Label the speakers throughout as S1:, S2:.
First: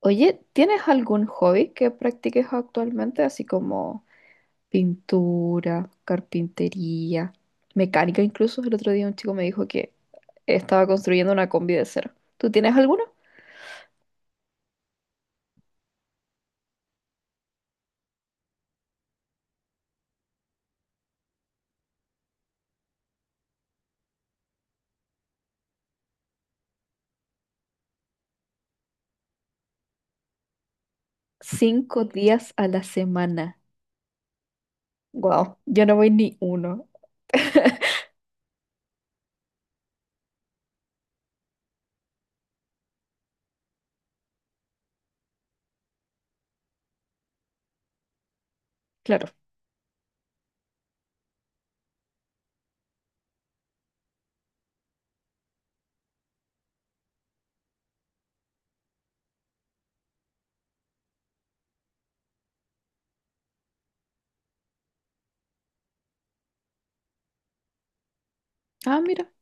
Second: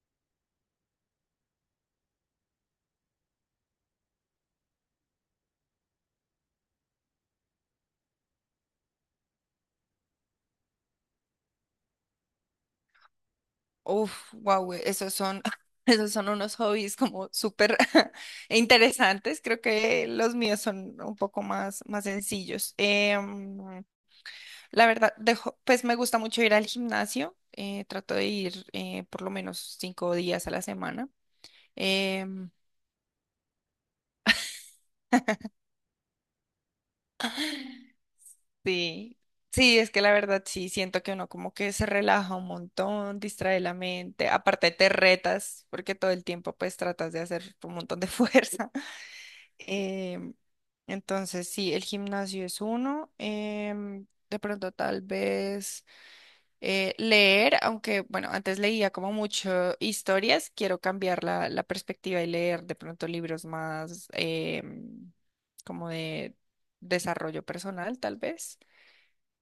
S1: Oye, ¿tienes algún hobby que practiques actualmente, así como pintura, carpintería, mecánica? Incluso el otro día un chico me dijo que estaba construyendo una combi de cero. ¿Tú tienes alguno?
S2: Uf, wow, esos son unos hobbies como súper interesantes. Creo que los míos son un poco más sencillos. La verdad, pues me gusta mucho ir al gimnasio. Trato de ir por lo menos 5 días a la semana.
S1: Cinco
S2: Em,
S1: días a la semana. Wow, yo no voy ni uno.
S2: sí, sí, es que la verdad sí, siento que uno como que se relaja un montón, distrae la mente. Aparte te retas porque todo el tiempo pues tratas de hacer un montón de fuerza.
S1: Claro.
S2: Em, entonces, sí, el gimnasio es uno. De pronto, tal vez leer, aunque, bueno, antes leía como mucho historias, quiero cambiar la perspectiva y leer de pronto libros más como de desarrollo personal, tal vez.
S1: Ah, mira.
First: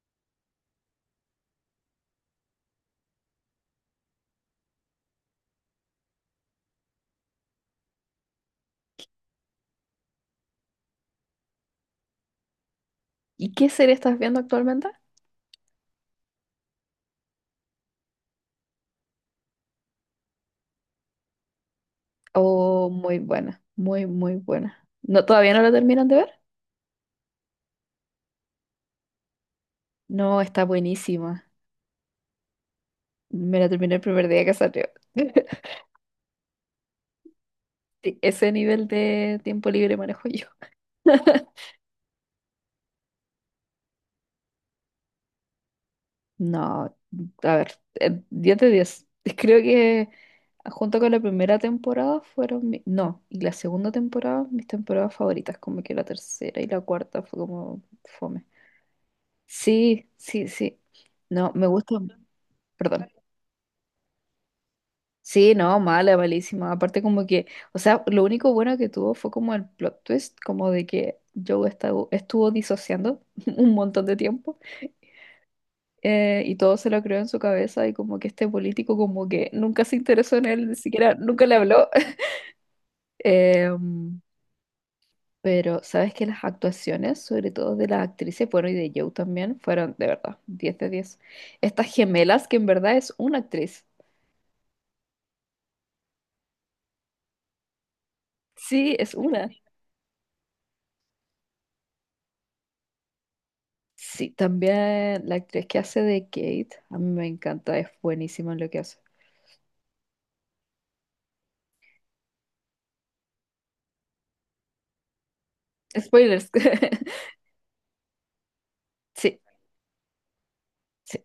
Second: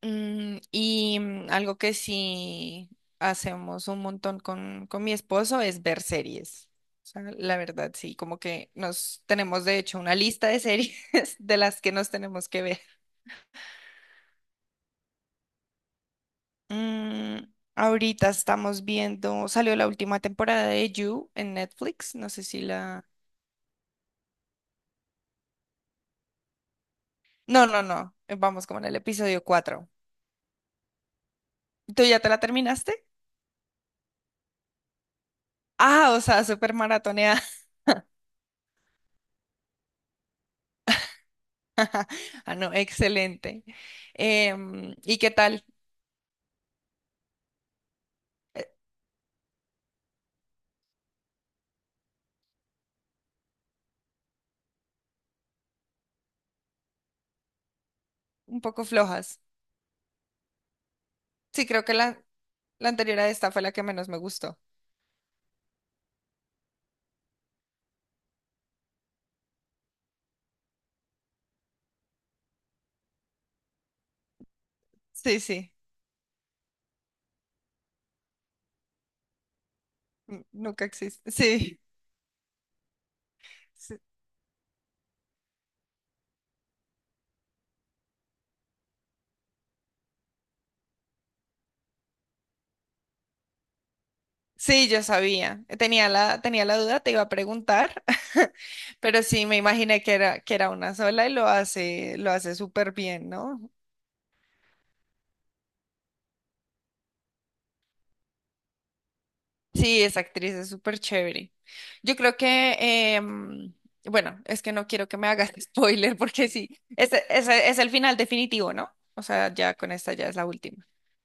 S2: Algo que sí hacemos un montón con, mi esposo es ver series. O sea, la verdad, sí, como que nos tenemos de hecho una lista de series de las que nos tenemos que ver.
S1: ¿Y qué serie estás viendo actualmente?
S2: Ahorita estamos viendo, salió la última temporada de You en Netflix, no sé si
S1: Oh,
S2: la...
S1: muy buena, muy, muy buena. ¿No, todavía no la terminan de ver?
S2: No, no, no, vamos como en el episodio cuatro.
S1: No, está buenísima.
S2: ¿Tú ya te la terminaste?
S1: Me la terminé el primer día que salió.
S2: Ah, o sea, súper maratoneada.
S1: Sí, ese nivel de tiempo libre manejo yo.
S2: Ah, no, excelente. ¿Y qué tal?
S1: No, a ver, 10 de
S2: eh,
S1: diez. Creo que junto con la primera temporada fueron, no, y la segunda temporada, mis temporadas favoritas, como que la tercera y la cuarta fue como fome.
S2: un poco flojas.
S1: Sí, sí, sí. No,
S2: Sí,
S1: me
S2: creo que
S1: gusta,
S2: la
S1: perdón.
S2: anterior a esta fue la que menos me gustó.
S1: Sí, no, mala, malísima. Aparte como que, o sea, lo único bueno que tuvo fue como el plot twist, como de que Joe estuvo disociando un montón de tiempo.
S2: Sí, sí,
S1: Y todo se lo creó en su cabeza y como que este político como que nunca se interesó en él, ni
S2: nunca
S1: siquiera
S2: existe.
S1: nunca le
S2: Sí,
S1: habló.
S2: sí,
S1: Em, pero sabes que las actuaciones, sobre todo de las actrices, bueno, y de Joe también, fueron de verdad 10 de 10. Estas gemelas que en verdad es una actriz.
S2: sí, yo sabía. Tenía la duda, te iba a preguntar,
S1: Sí, es
S2: pero sí,
S1: una.
S2: me imaginé que que era una sola y lo hace súper bien, ¿no?
S1: Sí, también la actriz que hace de Kate, a mí me encanta, es buenísima en lo que hace.
S2: Sí, esa actriz es súper chévere. Yo creo que, em, bueno, es que no quiero que me hagas spoiler porque
S1: Spoilers.
S2: sí, ese es el final definitivo, ¿no? O
S1: Sí,
S2: sea, ya con esta ya es la última.
S1: sí.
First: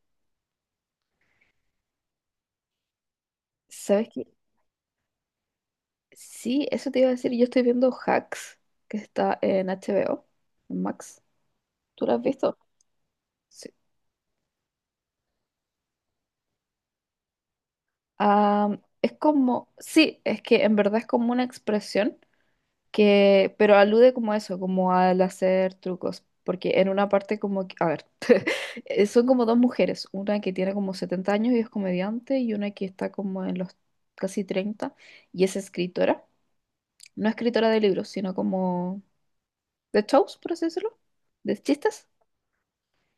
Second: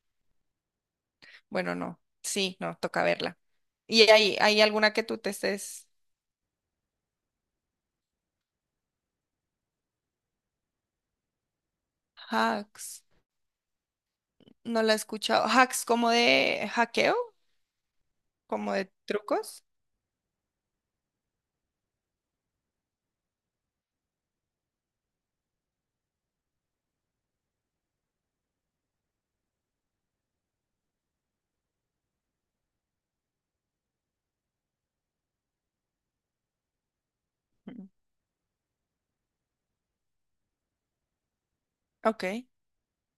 S2: Bueno, no. Sí, no, toca verla.
S1: ¿Sabes
S2: ¿Y
S1: qué?
S2: hay alguna que tú te estés?
S1: Sí, eso te iba a decir. Yo estoy viendo Hacks, que está en HBO, en Max. ¿Tú lo has visto?
S2: Hacks.
S1: Sí.
S2: No la he escuchado. ¿Hacks como de hackeo? ¿Como
S1: Am,
S2: de
S1: es
S2: trucos?
S1: como, sí, es que en verdad es como una expresión pero alude como a eso, como al hacer trucos. Porque en una parte como, a ver, son como dos mujeres, una que tiene como 70 años y es comediante y una que está como en los casi 30 y es escritora. No escritora de
S2: Mm,
S1: libros, sino como de shows, por así decirlo, de chistes.
S2: ok.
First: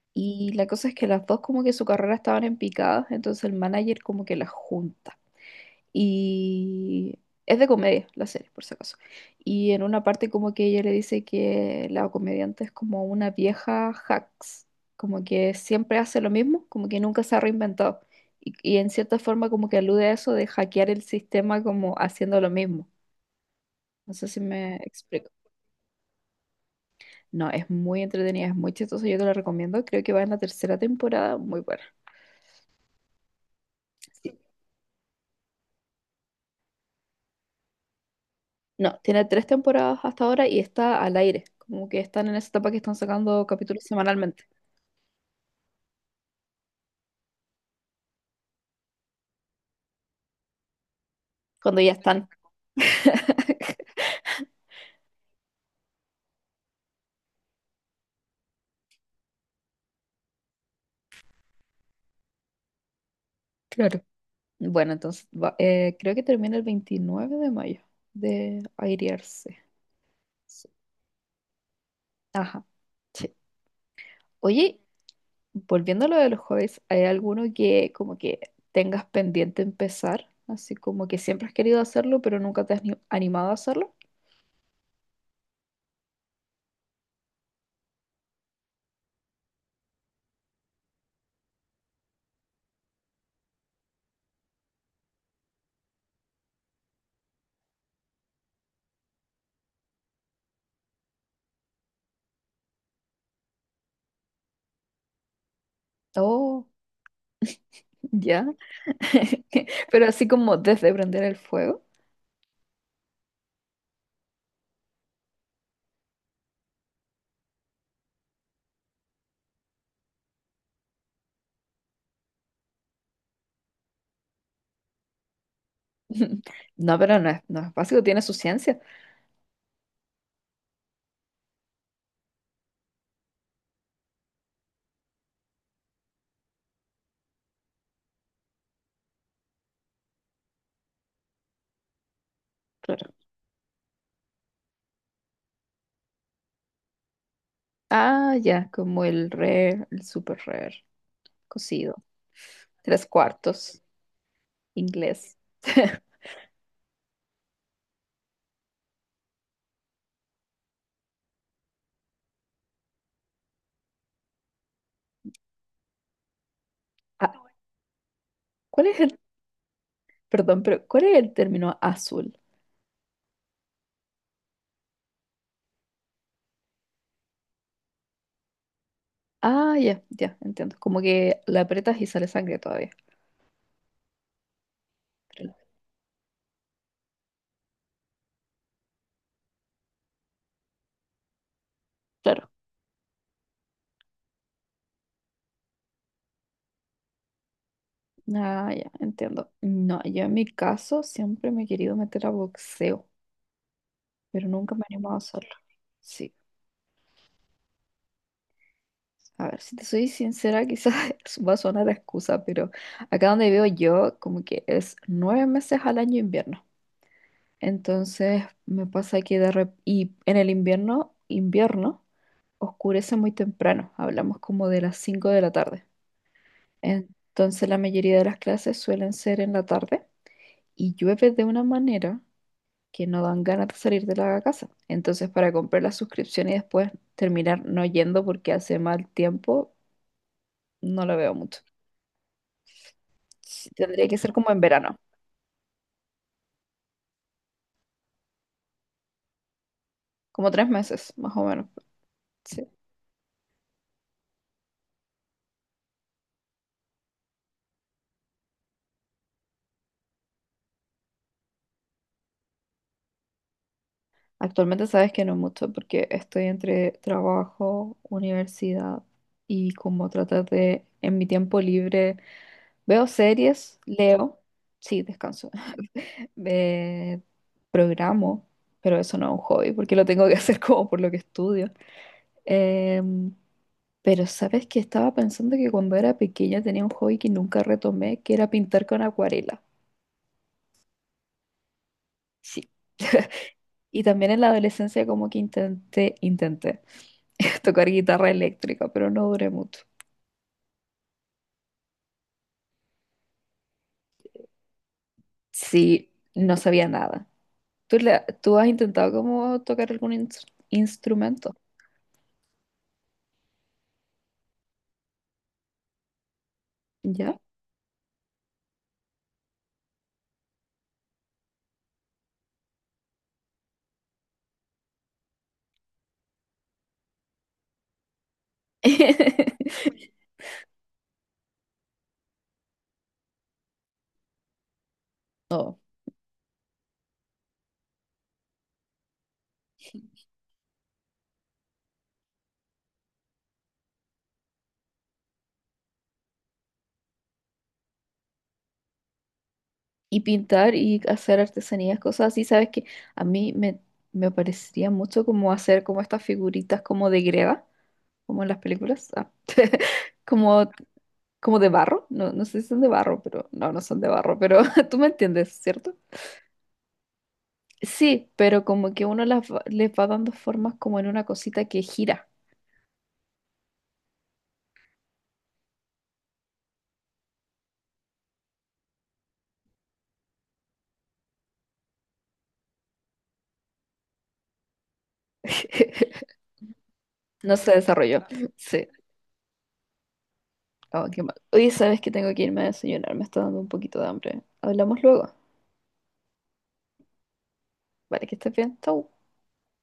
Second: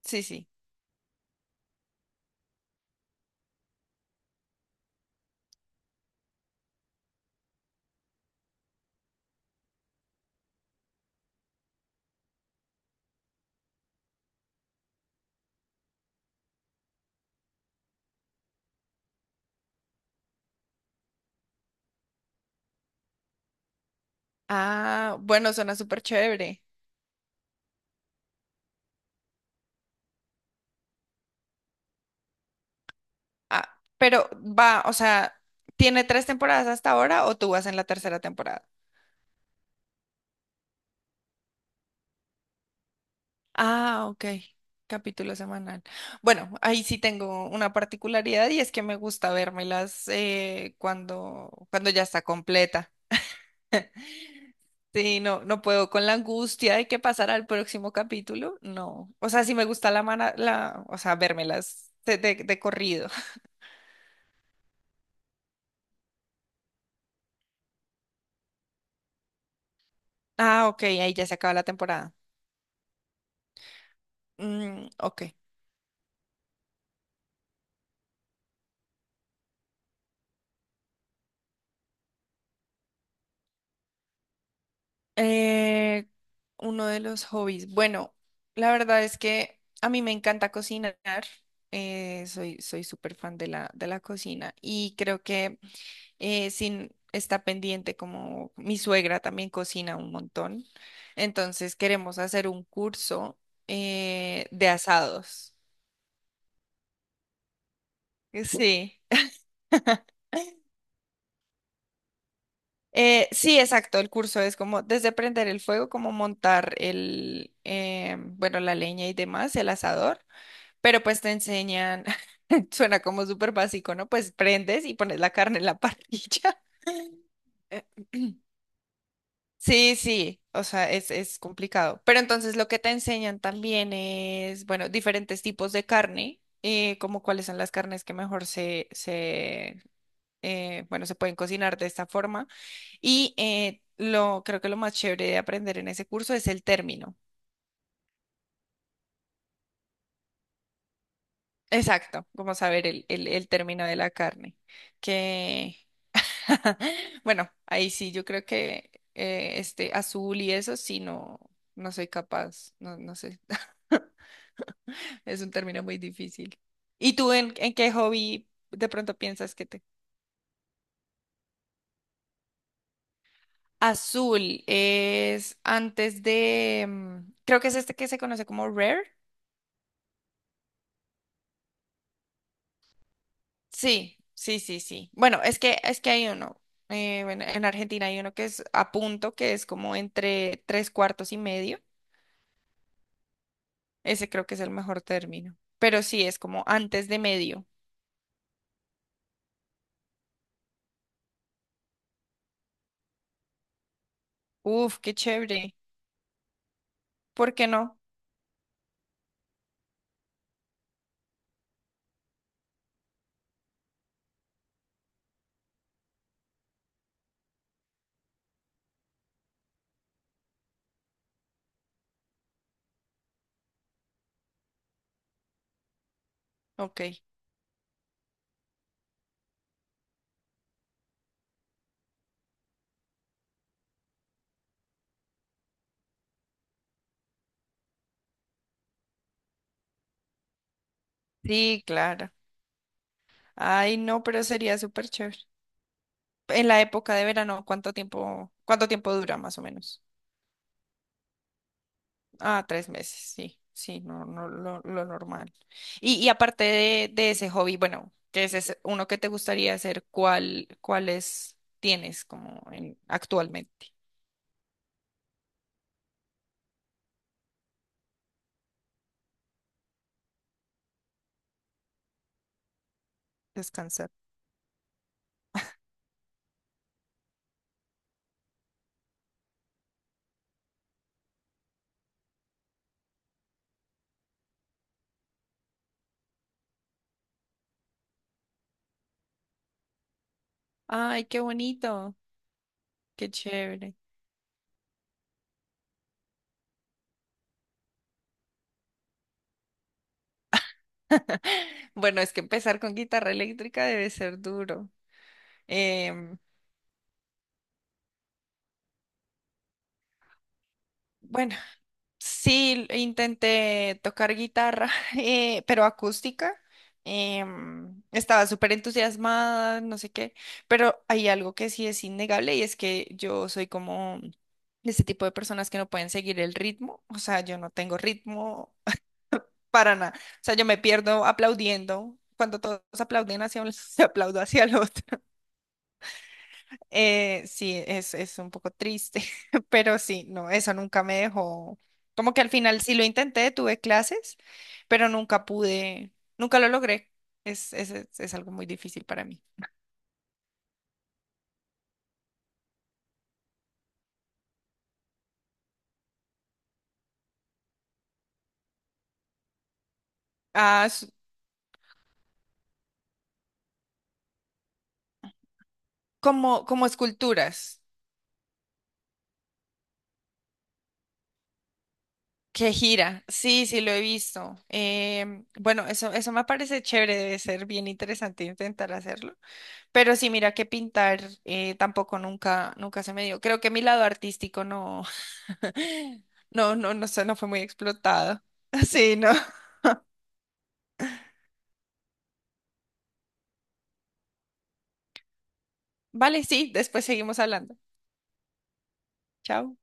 S2: Sí, sí.
S1: Y la cosa es que las dos como que su carrera estaban en picadas, entonces el manager como que las junta. Y es de comedia la serie, por si acaso. Y en una parte como que ella le dice que la comediante es como una vieja hacks, como que siempre hace lo mismo, como que nunca se ha reinventado. Y en cierta forma como que alude a eso de hackear el sistema como haciendo lo mismo. No sé si me
S2: Ah,
S1: explico.
S2: bueno, suena súper chévere.
S1: No, es muy entretenida, es muy chistosa, yo te la recomiendo. Creo que va en la tercera temporada, muy buena.
S2: Ah, pero va, o sea, ¿tiene tres temporadas hasta ahora o tú vas en la tercera temporada?
S1: No, tiene 3 temporadas hasta ahora y está al aire. Como que están en esa etapa que están sacando capítulos
S2: Ah, ok.
S1: semanalmente,
S2: Capítulo semanal. Bueno, ahí sí tengo una particularidad y es que me gusta vérmelas
S1: cuando
S2: cuando
S1: ya
S2: ya está
S1: están.
S2: completa. Sí, no, no puedo con la angustia de que pasará el próximo capítulo. No. O sea, sí me gusta la mana, la, o sea, vérmelas de corrido.
S1: Claro. Bueno, entonces creo que termina el 29 de mayo de airearse. Sí.
S2: Ah, ok, ahí ya se acaba la temporada.
S1: Ajá. Sí. Oye,
S2: Mm, ok.
S1: volviendo a lo de los hobbies, ¿hay alguno que como que tengas pendiente empezar? Así como que siempre has querido hacerlo, pero nunca te has animado a hacerlo.
S2: Eh, uno de los hobbies. Bueno, la verdad es que a mí me encanta cocinar. Soy súper fan de de la cocina y creo que sin, está pendiente como mi suegra también cocina un montón. Entonces queremos hacer un curso de asados.
S1: Oh, ya.
S2: Sí.
S1: Pero así como desde prender el fuego.
S2: Sí, exacto. El curso es como desde prender el fuego, como montar bueno, la leña y demás, el asador. Pero pues te enseñan, suena como súper básico, ¿no? Pues prendes y pones la carne en la parrilla.
S1: No, pero no es básico, tiene su ciencia.
S2: Sí, sí, o sea, es complicado. Pero entonces lo que te enseñan también es, bueno, diferentes tipos de carne, como cuáles son las carnes que mejor bueno, se pueden cocinar de esta forma.
S1: Claro.
S2: Y creo que lo más chévere de aprender en ese curso es el término.
S1: Ah, ya, como el rare, el super rare, cocido.
S2: Exacto, como saber
S1: Tres
S2: el
S1: cuartos,
S2: término de la carne.
S1: inglés.
S2: Que, bueno, ahí sí, yo creo que este azul y eso sí no, no soy capaz, no, no sé. Es un término muy difícil. ¿Y tú
S1: Ah,
S2: en qué hobby
S1: ¿cuál
S2: de
S1: es
S2: pronto
S1: el,
S2: piensas que te...
S1: perdón, pero cuál es el término azul?
S2: Azul es antes de... Creo que es este que se conoce como Rare.
S1: Ah, ya, ya, entiendo. Como que la aprietas y sale sangre todavía.
S2: Sí, sí, sí, sí. Bueno, es que hay uno. Bueno, en Argentina hay uno que es a punto, que es como entre tres cuartos y medio.
S1: Claro.
S2: Ese creo que es el mejor término. Pero sí, es como antes de medio.
S1: Ah, ya, entiendo. No, yo en mi caso siempre me he querido meter a boxeo, pero nunca me he
S2: Uf, qué
S1: animado a hacerlo.
S2: chévere.
S1: Sí.
S2: ¿Por qué no?
S1: A ver, si te soy sincera, quizás va a sonar a excusa, pero acá donde vivo yo, como que es 9 meses al año invierno. Entonces me pasa que y en el invierno, invierno, oscurece muy temprano, hablamos como de las 5 de la tarde.
S2: Ok.
S1: Entonces la mayoría de las clases suelen ser en la tarde y llueve de una manera que no dan ganas de salir de la casa. Entonces para comprar la suscripción y después terminar no yendo porque hace mal tiempo, no lo veo mucho.
S2: Sí, claro.
S1: Sí,
S2: Ay,
S1: tendría que
S2: no,
S1: ser
S2: pero
S1: como en
S2: sería
S1: verano,
S2: súper chévere. En la época de verano, cuánto tiempo dura más o menos?
S1: como 3 meses, más o menos.
S2: Ah,
S1: Sí.
S2: 3 meses, sí, sí, no, no, lo normal. Y aparte de ese hobby, bueno, que ese es uno que te gustaría hacer, ¿cuál, cuáles tienes como actualmente?
S1: Actualmente sabes que no mucho porque estoy entre trabajo, universidad y como tratar de, en mi tiempo libre, veo series,
S2: Descansar.
S1: leo, sí, descanso, eh, programo, pero eso no es un hobby porque lo tengo que hacer como por lo que estudio. Em, pero sabes que estaba pensando que cuando era pequeña tenía un hobby que nunca retomé, que era pintar con acuarela.
S2: Ay, qué bonito,
S1: Sí.
S2: qué chévere.
S1: Y también en la adolescencia como que intenté tocar guitarra eléctrica, pero no duré mucho.
S2: Bueno, es que empezar con guitarra eléctrica debe ser duro.
S1: Sí,
S2: Em,
S1: no sabía nada. ¿Tú has intentado como tocar algún
S2: Bueno,
S1: instrumento?
S2: Sí, intenté tocar guitarra, pero acústica.
S1: ¿Ya?
S2: Estaba súper entusiasmada, no sé qué, pero hay algo que sí es innegable y es que yo soy como de ese tipo de personas que no pueden seguir el ritmo, o sea, yo no tengo ritmo para nada, o sea, yo me pierdo aplaudiendo, cuando todos aplauden hacia un lado, yo aplaudo hacia el otro.
S1: No.
S2: Sí, es un poco triste, pero sí, no, eso nunca me dejó. Como que al final sí lo intenté, tuve clases, pero nunca pude, nunca lo logré. Es algo muy difícil para mí.
S1: Y pintar y hacer artesanías, cosas así, sabes que a mí me parecería mucho como hacer como estas figuritas como de greda, como en las películas, ah, como,
S2: Ah,
S1: como de barro, no, no sé si son de barro, pero no, no son de barro, pero tú me entiendes, ¿cierto?
S2: como esculturas,
S1: Sí, pero como que uno las les va dando formas como en una cosita que gira.
S2: que gira. Sí, sí, lo he visto. Bueno, eso me parece chévere, debe ser bien interesante intentar hacerlo. Pero sí, mira que pintar tampoco nunca se me dio. Creo que mi lado artístico no. No, no, no sé, no fue
S1: No
S2: muy
S1: se desarrolló.
S2: explotado.
S1: Sí.
S2: Sí, no.
S1: Oh, qué mal. Oye, sabes que tengo que irme a desayunar, me está dando un poquito de hambre. Hablamos luego.
S2: Vale, sí, después seguimos hablando.
S1: Vale, que estés bien. Chau.
S2: Chao.